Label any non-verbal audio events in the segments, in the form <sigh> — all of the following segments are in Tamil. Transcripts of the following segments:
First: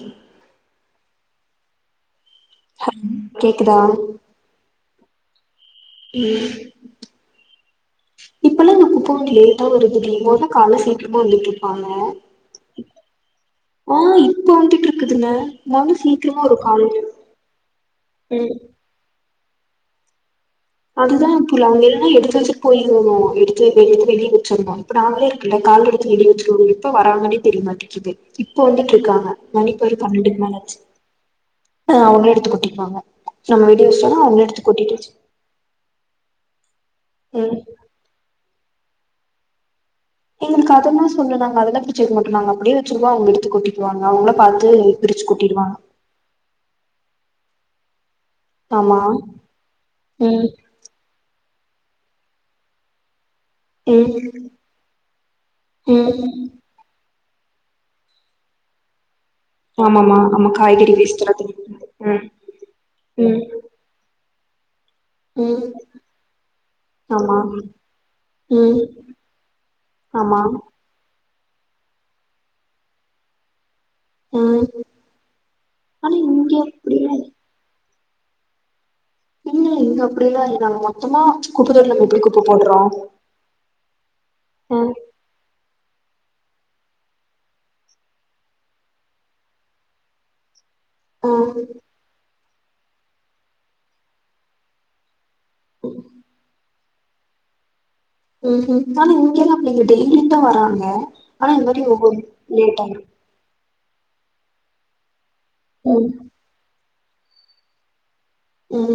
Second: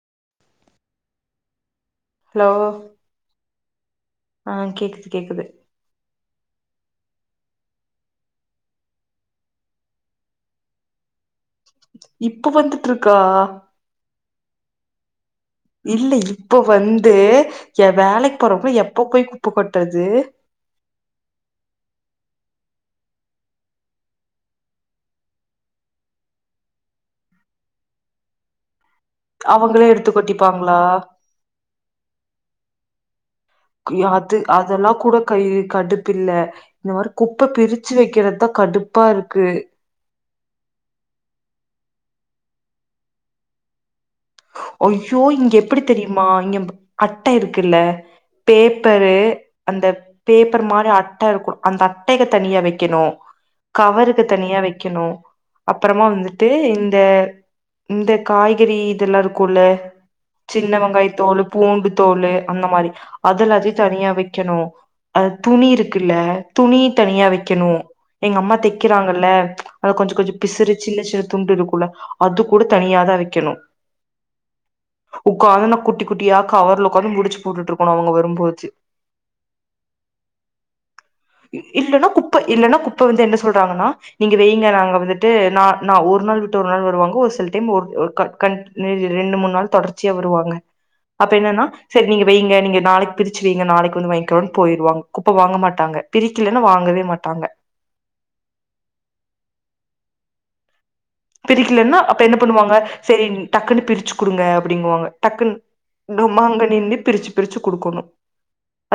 உம் கே தா ஆஹ் கேக்குது கேக்குது <unintelligible> இப்பல்லா இந்த குப்ப வண்டி லேட்டா வருதுடி முன்பெல்லா கால சீக்கரமா வந்துட்டுரு ஆமா இப்ப வந்துட்ருக்கா ஆஹ் இப்ப வந்துட்ரு கொஞ்சோ நேர இல்ல இப்ப வந்து வேலைக்கு போறப்ப எப்ப போ குப்ப கொட்றது அதுதா கிலமே நா எடுத்து வச்சு பொரியல் பண்ணுவோம் எடுத்து வெளிய வச்சிருந்தோனா இப்ப நாங்ளே இந்த கால்ரெடுத்து வெளிய வச்சிருவோ இப்ப வராங்கனே தெரியமாட்டிக்குது இப்போந்து ட்ருக்காங்க அவங்களே மணிப்பேர் எடுத்து பன்னெண்டுக்கு மேலாச்சு கொட்டிப்பாங்களா அவுங்ளே எடுத்து கொட்டிப்பாங்க நம்ம எடுத்து வச்டோனா அவுங்களே எடுத்து கொட்டிட்டு கடுப்பு இல்ல இந்த மாரி குப்ப ம் பிரிச்சு வைவக்கிறதா கடுப்பா இருக்கு எங்களுக்கு அதல்லா சொல்லலங்க அதல்லா பிச்சிவக்கமாட்டோ நாங்க அப்டியே வச்சிருவோ அவுங்க எடுத்து கொட்டிக்குவாங்க அவ்ளோ அய்யோ இங்க எப்படி தெரியுமா இங்க அட்ட இருக்குல்ல ஆமா பேப்பரு அந்த ம் பேப்பர் மார் அட்டருக்கு அந்த அட்டைகள தனியா வைக்கணு கவருக்கு ம் தனியா வைக்கணும் அப்புறமா ம் வந்துட்டு இந்த இந்த காய்கறி இதெல்லா ஆமாமா ஆமா சின்ன காய்கறி வெங்காய வேஸ்ட் தோளு எல்லாத்தையு பூண்டு ம் தோளு அந்த மாதிரி ம் அதெல்லாத்தையும் தனியா வைக்க வைக்கணும் அது ம் துணி இருக்குல்ல துணி தனியா ஆமா வைக்கணும் எங்க அம்மா ம் தைக்கிறாங்கல்ல அத கொஞ்சோ கொஞ்சோ ஆமா பிசுறு சின்ன சின்ன தும் இருக்குல அது கூட தனியாதான் வைக்கணும் ம் உக்காந்து நா குட்டி ஆனா குட்டியா இங்க கவர்ல அப்டிலா உக்காந்து முடிச்சு போட்டுட்டு போனவுங்க வரும்போச்சு இல்ல இங்க அப்டிலா இல்ல நாங்க மொத்தமா குப்ப தொட்டில நம்ம இல்லன்னா எப்டி குப்ப போட்றோ இல்லன்னா குப்ப வந்து என்ன சொல்றாங்கன்னா நீங்க வைங்க ஆ நாங்க வந்துட்டு நா நா‌ ஒரு நாள் விட்டு ஒரு நாள் வருவாங்க ஒரு சில டைம் ஒரு ஒ கன் ரெண்டு மூண் நாள் தொடர்ச்சியா வருவாங்க ஆ அப்ப என்னன்னா செரி நீங்க வைங்க நீங்க நாளைக் பிரிச்சு வைங்க நாளைக்கு வந்து வாயிங்கிறோனு போயிருவாங்க குப்ப வாங்க மாட்டாங்க பிரிக்கல லனா வாங்கவே மாட்டாங்க ம்ஹும் ஆனா இங்கல்லா அப்டில்ல டெய்லியுந்தா வராங்க ஆனா இந்த மாரி பிரிக்கலன்னா ஒவ்வொரு அப்ப என்ன பண்ணுவாங்க லேட் ஆயிரு செரி டக்குன்னு பிரி ச்சு குடுங்க அப்டிங்குவாங்க டக்குன் ம் <unintelligible> பிரிச்சு பிரிச்சு குடுக்கணு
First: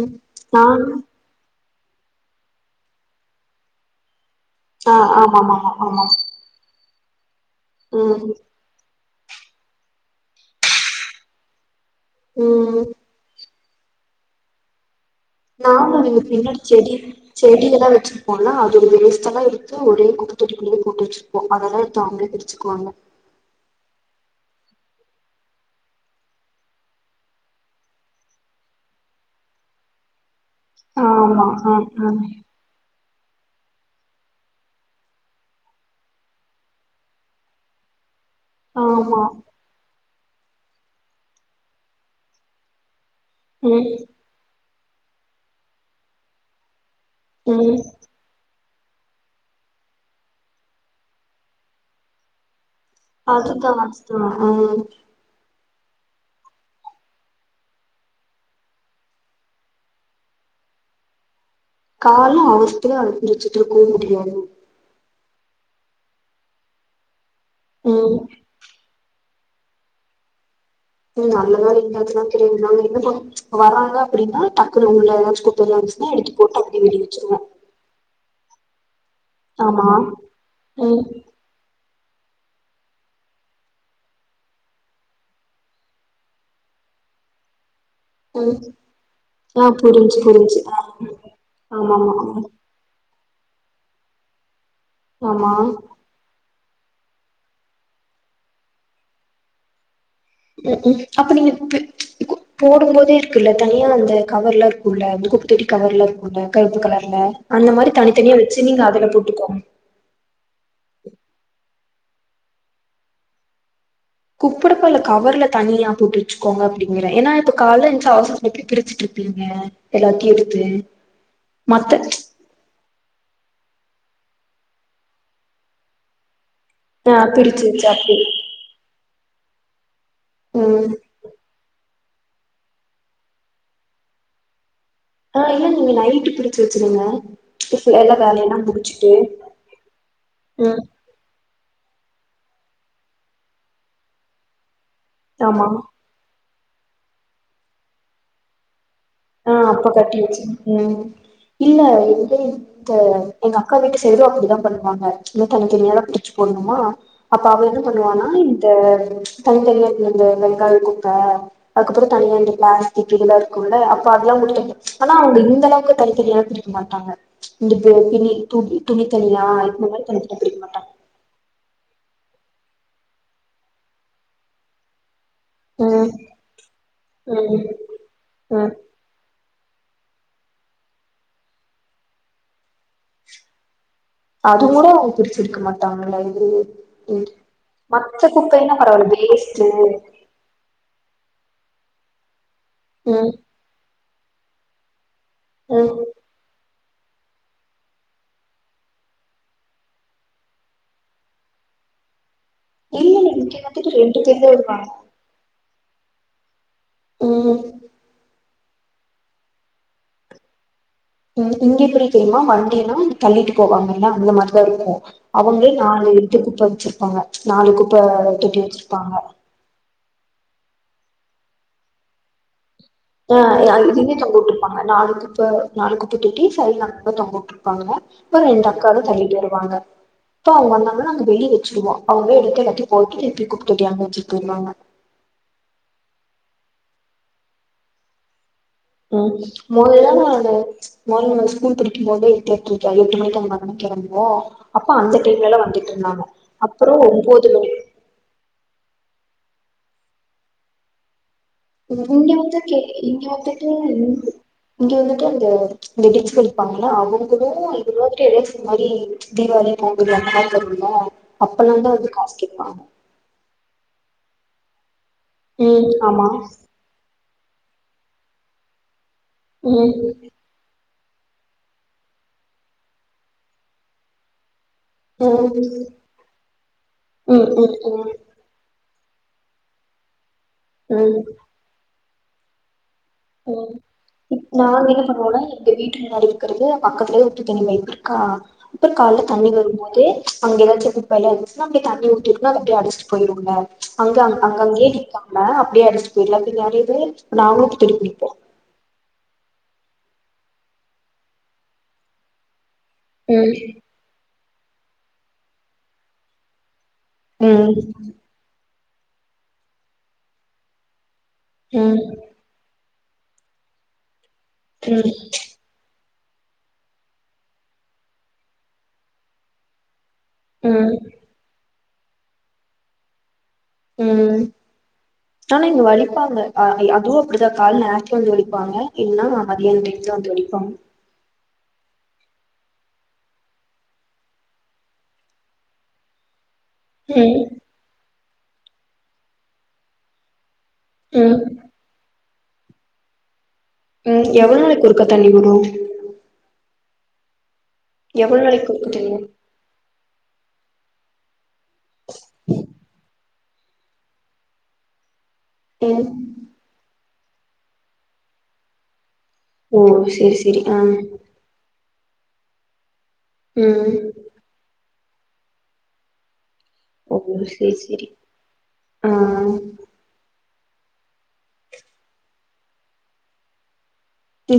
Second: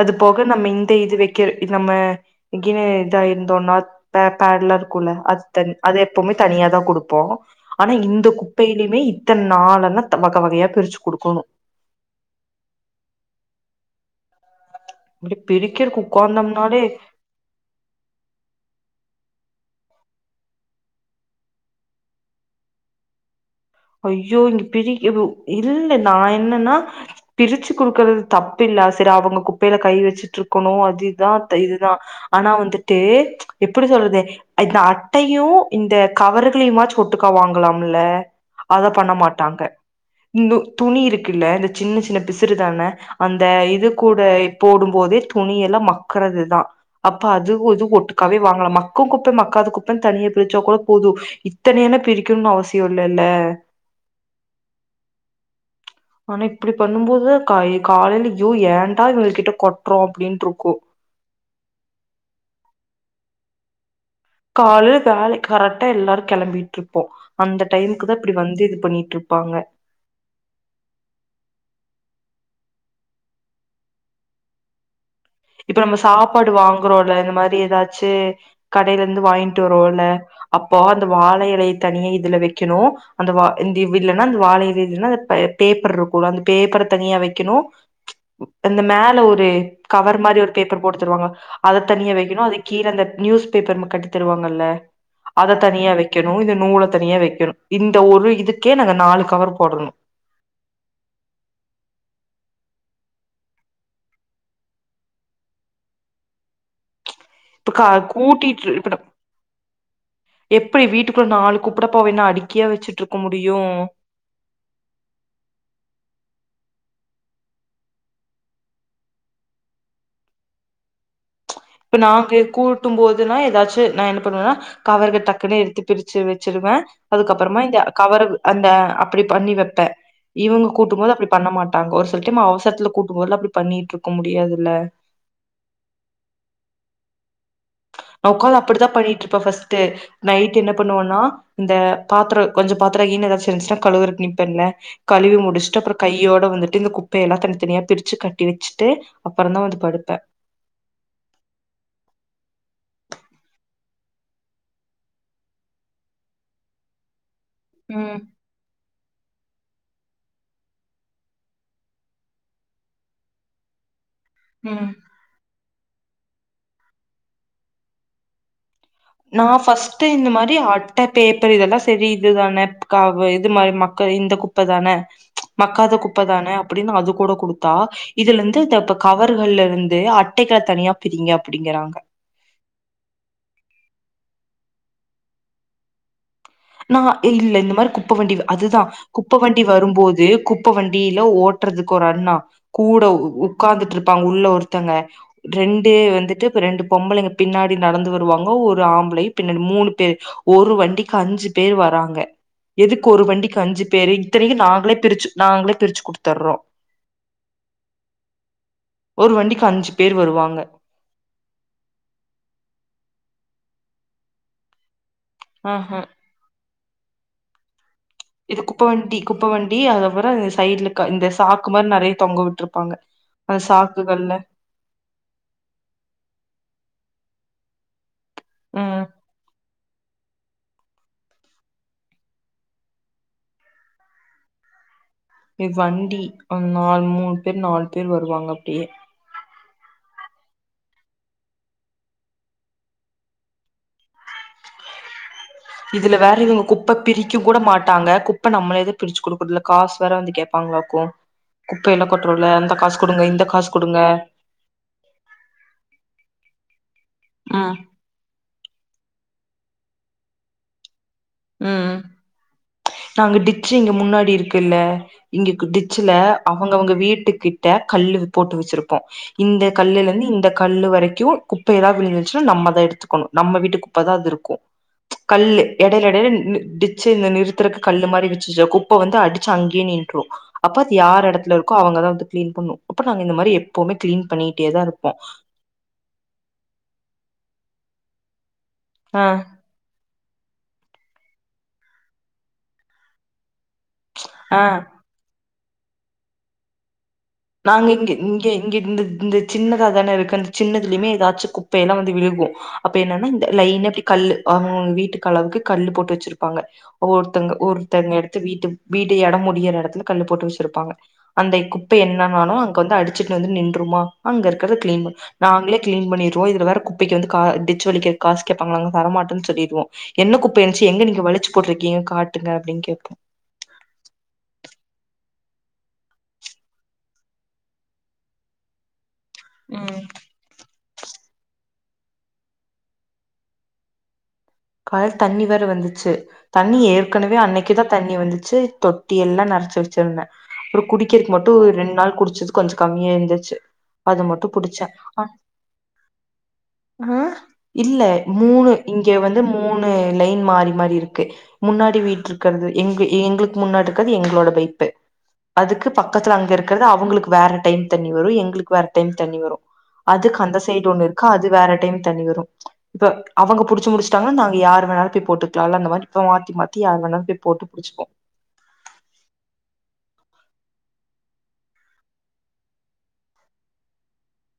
அது போக நம்ம இந்த இது வக்கிற நம்ம இங்கனே இதா இருந்தோன்னா பே பேட்லா ஆ இருக்குல்ல ஆ அது ஆமாமா தன் அது ஆமா எப்போமே தனியா தா குடுக் போ ஆனா ம் இந்த குப்பைலயுமே இத்தன் நாளனா வக வகயா பிரிச்சு குடுக்கணு உம் இப்டி பிரிக்கிறக்கு நாமதுங்க பின்னடி உக்காந்தோம்னாலே செடி செடியல்லா வச்சுருப்போல்ல அதோட வேஸ்ட்டலா எடுத் து ஒரே குப்பதொட்டிக்குள்ளயே போட்டு வச்சிருப்போ அதெல்லா எடுத்து அவுங்களே பிரிச்சுக்குவாங்க ஐயோ இங்க பிரிகவு இல்ல நா என்னன்னா பிரிச்சு குடுக்கறது தப்பில்ல சரி அவுங்க குப்பைல கை வச்சுட்ரு க்கணு அதிதா ஆமா தை ஆ இதுதா ஆ ஆனா வந்துட்டு எப்புடி சொல்றது இந்த அட்டையு இந்த கவர்களையுமாச்சு ஒட்டுக்கா வாங்கலாமுல்ல அத பண்ண ஆமா மாட்டாங்க இந்து துணி இருக்குல்ல இந்த சின்ன சின்ன பிசுறுதான அந்த ம் இது கூட இப் போடும் போதே துணியல்ல மக்குறது தா அப்ப அது ம் இது ஒட்டுக்காவே வாங்கலமா மக்கு குப்பை மக்காத குப்பன் தனியா பிரிச்சா கூட போது இத்தனையான பிரிக்கணுன் அவசிய இல் அதுதா அதுதா உம் ஆனா இப்டி பண்ணும்போது காலைல யோ ஏண்டா இவுங்க கிட்ட கொட்றோ அப்டின்ட்ருக்கு கால்ல அவசத்துல அத பிரிச்சிட்ருக்கவு முடியா காலைல‌ வேலை கரெக்டா எல்லாரும் கிளம்பிட்டு இருப்போம் அந்த டைமுக்கு ம் தான் இப்டி வந்து இது பண்ணிட்டு இருப் பாங்க உம் நல்லதா இருங்கதுல்லாம் தெரியாது நாங்க என்ன வராங்க அப்டின்னா டக்குணும் இப்ப நம்ம சாப்பாடு வாங்குறோம்ல இந்த மாரி ஏதாச்சு கடையில இருந்து வாங்கிட்டு ஆமா வருவேல்ல அப்போ ம் அந்த வாழையலை தனியா இதுல வைக்கணும் அந்த இந்த இல்லன்னா அந்த வாழை பேப்பர் இருக்கும் அந்த பேப்பரை தனியா வைக்கணும் ம் அந்த மேல ஒரு ஆ புரிஞ்சு கவர் மாதிரி ஒரு புரிஞ்சு ஆ பேப்பர் போடுத்துருவாங்க அதை ஆமாமா தண்ணியை வைக்கணும் அது கீழ அந்த நியூஸ் பேப்பர் நமக்கு கட்டி தருவாங்கல்ல ஆமா அத ஆமா தனியா வைக்கணும் இது நூல தனியா வைக்கணும் இந்த ஒரு இதுக்கே நாங்க நாலு கவர் போடணும் உம் உம் அப்ப நீங்க பிரி போடும் போதே இருக்குல்ல தனியா அந்த கவர் எல்லா இருக்கும்ல குப்பத்தோட்டி கவர் எல்லா இருக்கும்ல கருப்பு கலர்ல அந்த இப்ப மாரி தனித்தனியா வச்சு கூட்டிட்டு நீங்க இப்ப அதுல போட்டுக்கோங்க எப்டி வீட்டுக்குள்ள நாலு குப் குப்படப்ப என்ன அடிக்கியா வச்சுட்டு இருக்க முடியும் குப்படப்ப இல கவர்ல தனியா போட்டுருச்சுக்கோங்க அப்டிங்கிறேன் ஏன்னா இப்ப கால எஞ்சா அவசரத்துல எப்படி பிரிச்சுட்டு இருப்பீங்க எல்லாத்தையும் எடுத்து இப்ப மத்த நாங்க கூட்டும் போதுன்னா ஏதாச்சும் நான் என்ன பண்ணுவேனா கவர்ல டக்குன்னு எடுத்து பிரிச்சு வச் வச்சிருவேன் ஆ அதுக்கப்புறமா பிரிச்சு இந்த வச்சு அப்டி கவர அந்த அப்டி பண்ணி வைப்பேன் இவங்க ம் கூட்டும் போது அப்டி பண்ண மாட்டாங்க ஒரு செலடைம் அவசரத்துல கூப்டும் போதுல்ல அப்டி பண்ணிட்டு இருக்க முடியாதுல்ல ஆஹ் இல்ல நீங்க நைட்டு பிரிச்சி வச்சிருங்க எல்லா நான் உக்காந்து வேலையெல்லா அப்டித்தான் முடிச்சுட்டு பண்ணிட்டு இருப்பேன் ஃபஸ்ட்டூ நைட் என்ன ம் பண்ணுவோனா இந்த பாத்திரே கொஞ்சம் பாத்தரம் இன்னு ஏதாச்சும் இருந்துச்சன்னா கழுவரத்துக்கு நிப்பன்ல்ல கழிவி ஆமா முடிச்சுட்டு அப்புறம் கையோட வந்துட்டு இந்த குப்பைய எல்லாம் தனித்தனியா பிரிச்சு கட்டி வச்சுட்டு அப்புறந்தா ஆஹ் வந்து அப்ப கட்டி படுப்பே வச்சு உம் இல்ல இது த எங்க அக்கா வீட்டு சைடு அப்டித்தான் பண்ணுவாங்க இது தனி தனியா பிரிச்சு போடணுமா அப்ப அவ என்ன ம் பண்ணுவானா இந்த தனி தனியாண்டு அந்த வெங்காய குப்பை அதுக்கப்புறம் தனியாண்டு பிளாஸ்டிக் இதெல்லாம் இருக்கும்ல ம் <unintelligible> ஆனா அவங்க இந்த அளவுக்கு எங்கக்கா தனி தனியல்லாம் பிரிக்க மாட்டாங்க இந்த துனி தூவி நான் ஃபஸ்ட்டு இந்த மாரி அட்டை பேப்பர் இதெல்லாம் சரி இதுதானே காவு இது மாரி மக்கள் இந்த குப்ப தான மக்காத ம் குப்ப தான அப்படின்னு அது கூட ம் குடுத்தா இதுலந்து ம் இந்தப்ப கவர் கவர்க இருந்து வந்து அட்டைகள தனியா பிரிங்க அப்படிங்கறாங்க அது கூட அவங்க பிடிச்சிருக்க மாட்டாங்களாயி நா இல்ல இந்த மாரி குப்ப வண்டி குப்பைன்னா அதுதான் பரவால்ல குப்ப வண்டி வேஸ்ட்டு வரும்போது குப்ப வண்டியில ஓட் ட்றதுக்கு ஒரு அண்ணா கூட ம் உக்காந்துட்டுரு ப்பாங்க உள்ள ஒருத்தங்க ம் ரெண்டு வந்துட்டு இப்ப ரெண்டு பொம்பளைங்க பின்னாடி நடந்து வருவாங்க ஒரு ஆம்பளை பின்னாடி மூணு பேர் ஒரு வண்டிக்கு அஞ்சு பேர் வராங்க எதுக்கு இல்ல ஒரு இல்ல இங்க வண்டிக்கு அஞ்சு வந்துட்டு பேரு ரெண்டு பேர் தா இத்தனைக்கும் வருவாங்க நாங்களே பிரிச்சு நாங்களே பிரிச்சு குடுத்தர்றோ உம் ஒரு வண்டிக்கு அஞ்சு பேர் வருவாங்க இங்க எப்டி தெரியுமா வண்டியன்னா தள்ளிட்டு போவாங்கல்ல அந்த மாரிதான் இருக்கும் அவங்களே ஆஹ நாளு இன்டு குப்ப வச்சிருவேன் ப்பாங்க நாளுக்கு இது குப்ப வண்டி குப்பவண்டி அத ம் சைட்ல இந்த சாக்கு மாரி நெறைய தொங்க விட்டுரு ஆஹ் இதுவே தொங்க வுட்டுருப்பாங்க நாலு குப்ப நாலு குப்ப தொட்டி சைடுல அங்கங்க தொங்கு ட்ருப்பாங்க அப்புறம் ரெண்டு ம் அக்காவும் தள்ளிட்டு வருவாங்க இப்ப அவங்க வந்தங்கனா அங்க வெளிய வச்சுருவோம் அவங்க எடுத்து எல்லாத்தையும் பெருக்கி கொட்டிட்டு அங்க வச்சுட்டு போயிருவாங்க எ வண்டி நாலு மூண் பேர் நாலு பேர் வருவாங்க அப்டியே தேங்க்ஸ் மொதல்ல நானு மொதல்ல நா ஸ்கூல் படிக்கும்போது எட்டு எட்டர எட்டு மணிக்கு அதுமாரி தானே கெளம்புவோம் அப்போ அந்த டைம்லலா வந்துட்டு இதுல இருந்தாங்க வேற இவங்க அப்புறோ குப்ப பிரிக்க ஒம்போது கூட மணி மாட்டாங்க குப்ப நம்மளேதா பிரிச்சு குடுக் இதுல காசு வேற வந்து கேபாங்களாக்கும் இங்க வந்து இங்க வந்துட்டு காசு குடுங்க இங் இங்க வந்துட்டு அந்த வெடிச்சு இருப்பாங்க அவங்களும் ம் இது மாதிரி இது மாதிரி தீவாளி பொங்கல் அந்த மாரி வருதுல அப்பலாம் ம் தான் வந்து காசு கேப்பாங்க நாங்க டிச்சி இங்க முன்னாடி இருக்குல்ல இங்க ம் டிச்சுல ஆமா அவங்க அவங்க வீட்டுக் கிட்ட கல்லு போட்டு வச்சிருப்போம் இந்த ம் கல்லுலருந்து இந்த கல்லு வரை கியும் குப்பை எதா விழுந்துருச்சா நம்மதான் எடுத்துக்கணும் நம்ம வீட்டு குப்பை தான் அது இருக்கும் கல் ம் இடையில எடையில டிச்சு இந்த ம் நிறுத் ம் கல்லு மாரி ம் வச்சு ஜோ குப்பை வந்து அடிச்சு அங்கே நின்றும் அப்பது ம் யார் இடத்துல இருக்கோ அவங்கதான் வந்து கிளீன் பண்ணும் ம் நாங்க என்ன இருப்போ பண்ணுவோம்னா எங்க வீட்டு முன்னாடி இருக்குறது பக்கத்துலே உப்பு தண்ணி பைப் இருக்கா அப்புறம் ஆ கால் தண்ணி வரும்போது அங்க எதாச்சும் குப்பல்லா இருந்துச்சுனா அப்படியே தண்ணி ஊத்தி வுட்டனா அப்படியே அடிச்சுட்டு போய்ரும்ல அங்க ஆ அங்கங்கயே நிக்காம அப்பிடியே அடிச்சுட்டு போயிடுலாம் <unintelligible> நாங்களும் நாங்க திடுப்புனி இங்க இங்க இந்த இந்த சின்னதா தானே இருக்கு அந்த சின்னதுலயுமே ஏதாச்சும் குப்பைய எல்லாம் வந்து விழுகும் அப்ப என்னன்னா இந்த ம் லைன் அப்படி கல்லு அவங்கவங்க வீட்டுக்கு அளவுக்கு கல்லு போட்டு வச்சிருப்பாங்க ஒருத்தங்க ம் ஒருத்தங்க எடுத்து வீட்டு வீட்ட இடம் முடியிற இடத்துல கல்லு போட்டு வச்சிருப்பாங்க அந்த குப் ம் என்னனாலும் அங்க வந்து அடி வந்து நின்றுமா அங்க இருறத கிளீன் ம் பண்ண நாங்களே கிளீன் பண்ணிரு இதுல வேற குப்பைக்கு வந்து டிச்சு வலிக்க காசு கேட்பாங்களா நங்க தர மாட்டேன்னு சொல்லிடுவோம் என்ன குப்ப இருச்சு ம் எங்க நீங்க வழிச்சு போட்ரு ஏன் காட்டுங்க அப்படின்னு கேப்போம் ம் ஆனா இங்க வலிப்பாங்க ஆ அதுவும் அப்படிதான் கால் ஆக்கி வந்து வலிப்பாங்க இல் நா மதியானம் ம் கழிச்சு தான் வந்து வலிப்பாங்க கால்ல தண்ணி வேற வந்துச்சு தண்ணி ஏற்கனவே ம் அன்னைக்கு தான் தண்ணி வந்து செரி தொட்டி எல்லாம் நெறச்சு வச்சிருந்தேன் அப்பறம் குடிக்கிறதுக் ம் மட்டும் ரெண்டு நாள் குடுத் கொஞ்சம் கம்மியா இருந்துச்சு அது ம் மட்டு எவ்வளவு புடிச்சே நாளைக்கு ஒருக்கா தண்ணி வரும் அஹ இல்ல எவ்வளோ நாளைக்கு மூணு இங்க குடுத்துட்டீங்க வந்து லைன் மாறி மாறி இருக்கு முன்னாடி வீட்டு இருக்கிறது எங் எங்களு முன்னாடி இருக்கிறது எங்களோட பைப்பு அதுக்கு ம் பக்கத்துல அங்க இருக்கிறது அவங்களுக்கு வேற டைம் தண்ணி வரும் எங்களுக்கு வேற டைம் தண்ணி வரும் ஓ செரி அதுக்கு செரி ஆ அந்தசைடு ஒண்ணு இருக்கா அது வேற டைம் தண்ணி வரும் இப்ப அவங்க ம் புடிச்சுமுடிச் யார் வேணாலும் போய் போட்டுக்கலாம் அந்த மாரி மாத்தி மாத்தி யார் ஓ வேணாலு போய் போட்டு சரி புடிச்சுப்போ சரி ஆஹ்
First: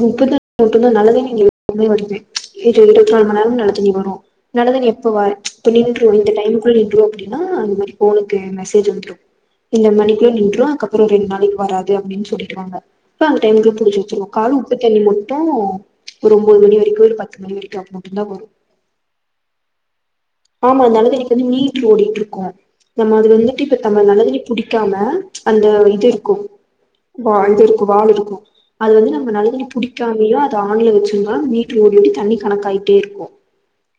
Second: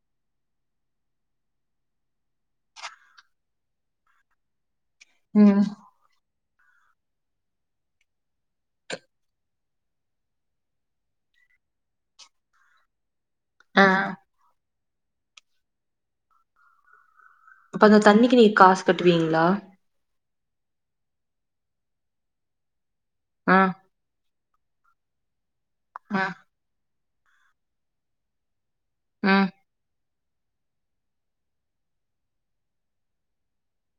உப்பு தண்ணி மட்டும் நல்ல தண்ணி வருது இருபத்திநாலு மணி நேரமும் நல்ல தண்ணி வரும் நல்ல தண்ணி வா ம் இப்ப நின்றும் இந்த லைன் புல் நின்ரும் அப்டின்னா இந்த மாரி போனுக்கு மெசேஜ் வந்துடும் இந்த மணிக்குள்ள நின்றுடும் அதுக்கப்புறம் ரெண்டு நாளைக்கு வராது அப்டின்னு சொல்லிருவாங்க அப்பா அந்த டைமுக்கு ஆ புடிச்சு வச்சுருவோம் கால் உப்பு தண்ணி மட்டும் ஒரு ஒன்பது மணி வரைக்கும் ஒரு பத் அப்ப அந்த தண்ணிக்கு நீங்க காசு கட்டுவீங்களா ஆமா நல்ல தண்ணீக்குவந்து மீட்ரு ஓடிட்டுருக்கும் நம்ம அது ஆ வந்துட்டு இப்ப நல்ல தண்ணி புடிக்காம அந்த ம் இதுருக்கும் வாலு இருக்கும் வால் இருக்கும் அது நல்ல ம் தண்ணி புடி இல்லமையும் அது ஆன்ல வச்சிருந்தா மீட்டரு ஓடி ஓடி தண்ணி கணக் ஆயிட்டே இருக்கும்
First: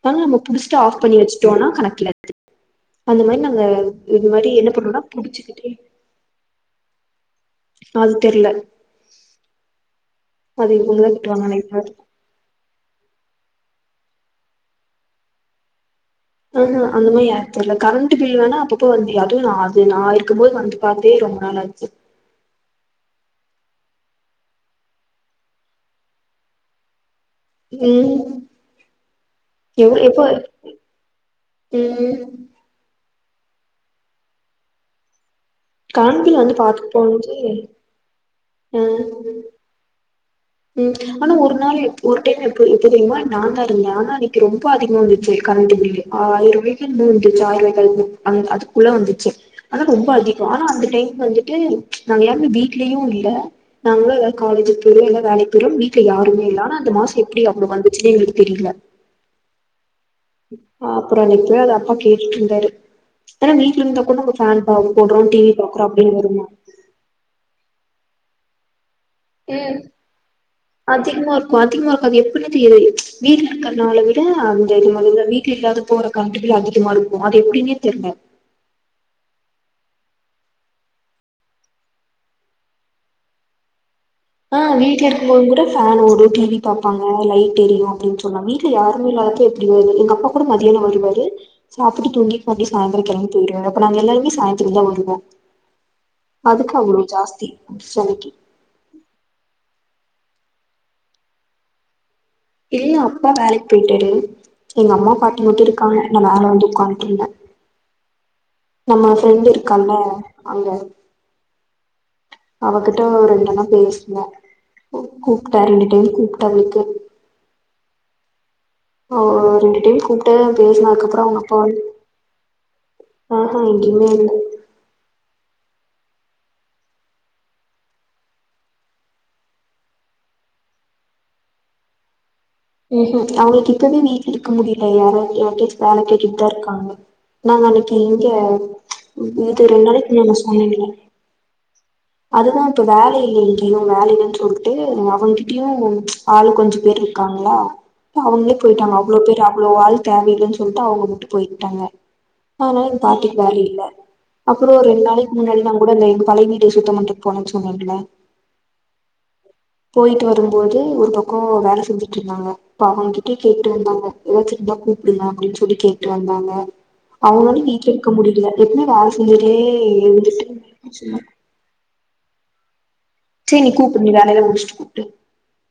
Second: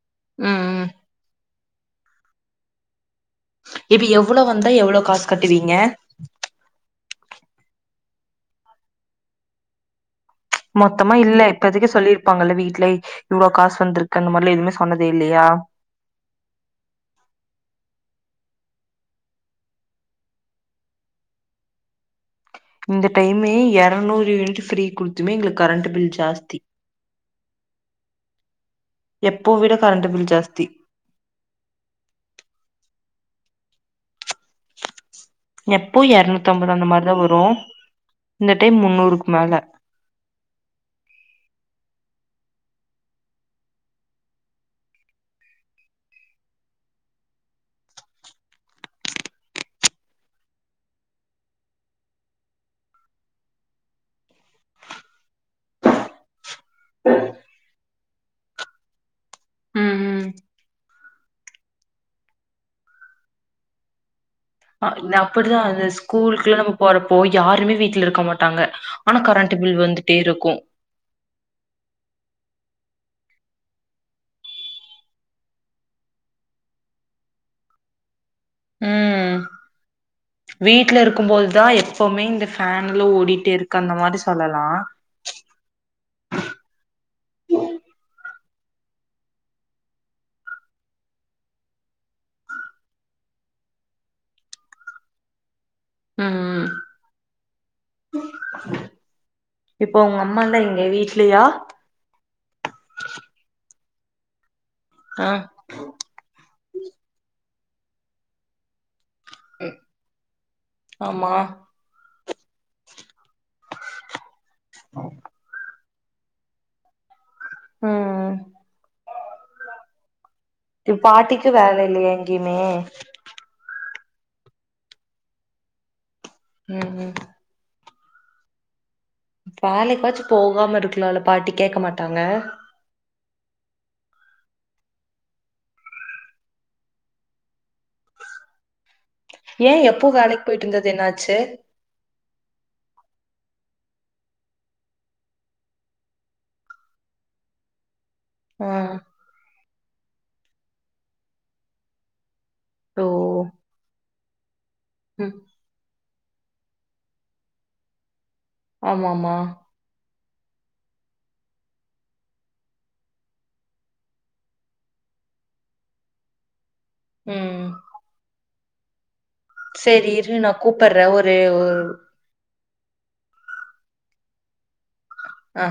அதனால நம்ம புடிச்சுட்டு ம் ஆஃப் பண்ணியாச்சு <unintelligible> அந்த மாதிரி நாங்க இப்ப இது எவ்ளோ மாதிரி வந்தா என்ன எவ்ளோ பண்ணறோம்னா காசு புடிச்சுக்கிட்டே கட்டுவீங்க அது தெரில மொத்தமா இல்ல இப்போதைக்கு சொல்லியிருப்பாங்கல்ல வீட்ல இவ்ளோ காசு வந்திருக்குன்னு இந்த மாதிரி எதுவுமே சொன்னதே இல்லையா ஆஹ் ஆஹ் அந்த மாதிரி தெர்ல கரண்ட் பில் வேணா அப்பப்போ வந்து அதுவும் நான் அது நான் இருக்கும்போது வந்து பாத்தே ரொம்ப நாளா இருச்சு இந்த டைமே இருநூறு யூனிட் ஃரீ குடுத்துமே எங்களுக்கு கரண்ட் பில் ஜாஸ்தி உம் எப்போ விட எ கரண்ட் எப்போ பில் ஜாஸ்தி உம் எப்போ கான்பில் எருநூத்தி வந்து அம்பது அந்த பாத்துட்டு மாதிரிதான் போனுச்சு வரும் இந்த டைம் ஆ முன்னூறுக்கு மேல ஆனா ஒரு நாள் ஒரு டைம் எப்ப எப்போ தெரியுமா நான்தான் இருந்தேன் ஆனா அன்னைக்கு ரொம்ப அதிகம் இருந்துச்சு கரண்ட் பில் ஆயிரம் ராய மூ இருந்துச்சு ஆயிரபாய் அதுக்குள்ள வந்துச்சு ஆனா ரொம்ப அதிகம் ஆனா அந்த டைம் வந்துட்டு நாங்க யாருமே வீட்லயும் இல்ல நாங்களும் எல்ல காலேஜ் போய் எல்லாம் வேலைக்கு வெறும் வீட்ல யாருமே இல்லாம அந்த மாசம் எப்படி அப்புடி வந்துச்சுனே எங்களுக் தெரியல ம் ம் அப்புறம் இப்பயே அது அப்பா கேட்டுட்டு இருந்தாரு ஏன்னா வீட்டுல இருந்தா கூட ஒரு அஹ் அப்படிதான் அந்த ஸ்கூலுக்குள்ளாம் நம்ம போறப்போ யாருமே வீட்டுல இருக்க இருக்க மாட்டாங்க ஆனா கரண்ட் உம் பில் வந்துட்டே இருக்கு அதிகமா இருக்கும் அதிகமா இருக்கும் வீடு இருக்கறனால விட அந்த இது மாதிர வீட்டுல இல்லாத போற கரண்டுகள் அதிகமா இருக்கும் அது எப்படின்னே தெரியல உம் வீட்டுல இருக்கும்போதுதான் எப்பவுமே இந்த ஃபேன்லாம் ஓடிட்டே இருக்கு அந்த மாதிரி ஆஹ் வீட்டுல இருக்கும் போது கூட ஃபேன் ஓடும் டிவி பாப்பாங்க லைட் எரியும் அப்படின்னு சொல்லாமே யாருமே இல்லாதப்ப எப்படி வருது எங்க அப்பா கூட மதியானம் வருவாரு சாப்பிட்டு தூங்கிக்கிட்டு மறுபடி சாயந்திரம் கிளம்பி போயிடுவா அப்ப நாங்க எல்லாருமே சாயந்திரம் தான் வருவோம் ம் ம் அதுக்கு அவ்வளவு ஜாஸ்தி செனைக்கு இப்போ உங்க அம்மா லா எங்க வீட்லயா இல்ல அப்பா வேலைக்கு போயிட்டாரு எங்க அம்மா ஆ பாத்தங்கட்டு இருக்காங்க நான் மேல வந்து உட்காட்டு இருந்தேன் நம்ம ஃப்ரெண்ட் இருக்காங்க அங்க ஆமா அவகிட்ட ஒரு என் பேசுவேன் கூப்பிட்டா ரெண்டு கூப்பிட்ட வீட்டுக்கு உம் உம் அ ஆ ரெண்டு டைம் கூ இ பாட்டிக்கு வேலை இல்லையா எங்கேயுமே எங்கையுமே இல்ல உம் உம் வேலைக்காச்சு போகாம இருக்கலாம்ல்ல பாட்டி கேட்க மாட்டாங்க ஹு ஹு அவங்களுக்கு இப்பவே வீட்ல இருக்க முடியல யார யா வேலை கேட்டுட்டு தான் இருக்காங்க நாங்க அன்னைக்கு எங்க இது ஏன் ரெண்டு எப்போ நாளைக்கு முன்ன நா வேலைக்கு போயிட்டு சொன்னேல இருந்தது என்னாச்சு அதுதான் இப்ப வேல எங்கயும் வேலைலன்னு சொல்லிட்டு அவங்கிட்டயும் ஆள் கொஞ்சோ பேர் இருக்காங்க களா அவங்களே ஆ போயிட்டாங்க அவ்வளோ பேர் அவ்வளோ ஆள் தேவையில்லன்னு சொல்ட்டு அவுங்க வுட்டுட் போயிட்டாங்க ஆனா எ ஓ பாட்டிக்கு வேல இல்ல அப்புற ஒரு ரெண் நாளைக்கு ம் முன்னாடி நா <unintelligible> பலைய வீடு சுத்தமன்றக் போனன் சொன்னேன்ல ஆமா ஆமா போயிட்டு வரும்போது ஒரு பக்கோ வேல செஞ்சி ட்ருந்தாங்க இப்ப அவுகிட்டே கேட்டு வந்தாங்க <unintelligible> கூப்பிடுங்க அப்டின்னு சொல்லி கேட்டு வந்தாங்க அவுங்களாலு வீட்ல இருக்க முடியல எப்டி வா செரி இரு நா கூப்பற்ற ஒரு ஒரு செரி நீ கூப்டு நீ வேல எல்லா முடிச்சிட்டு கூப் அ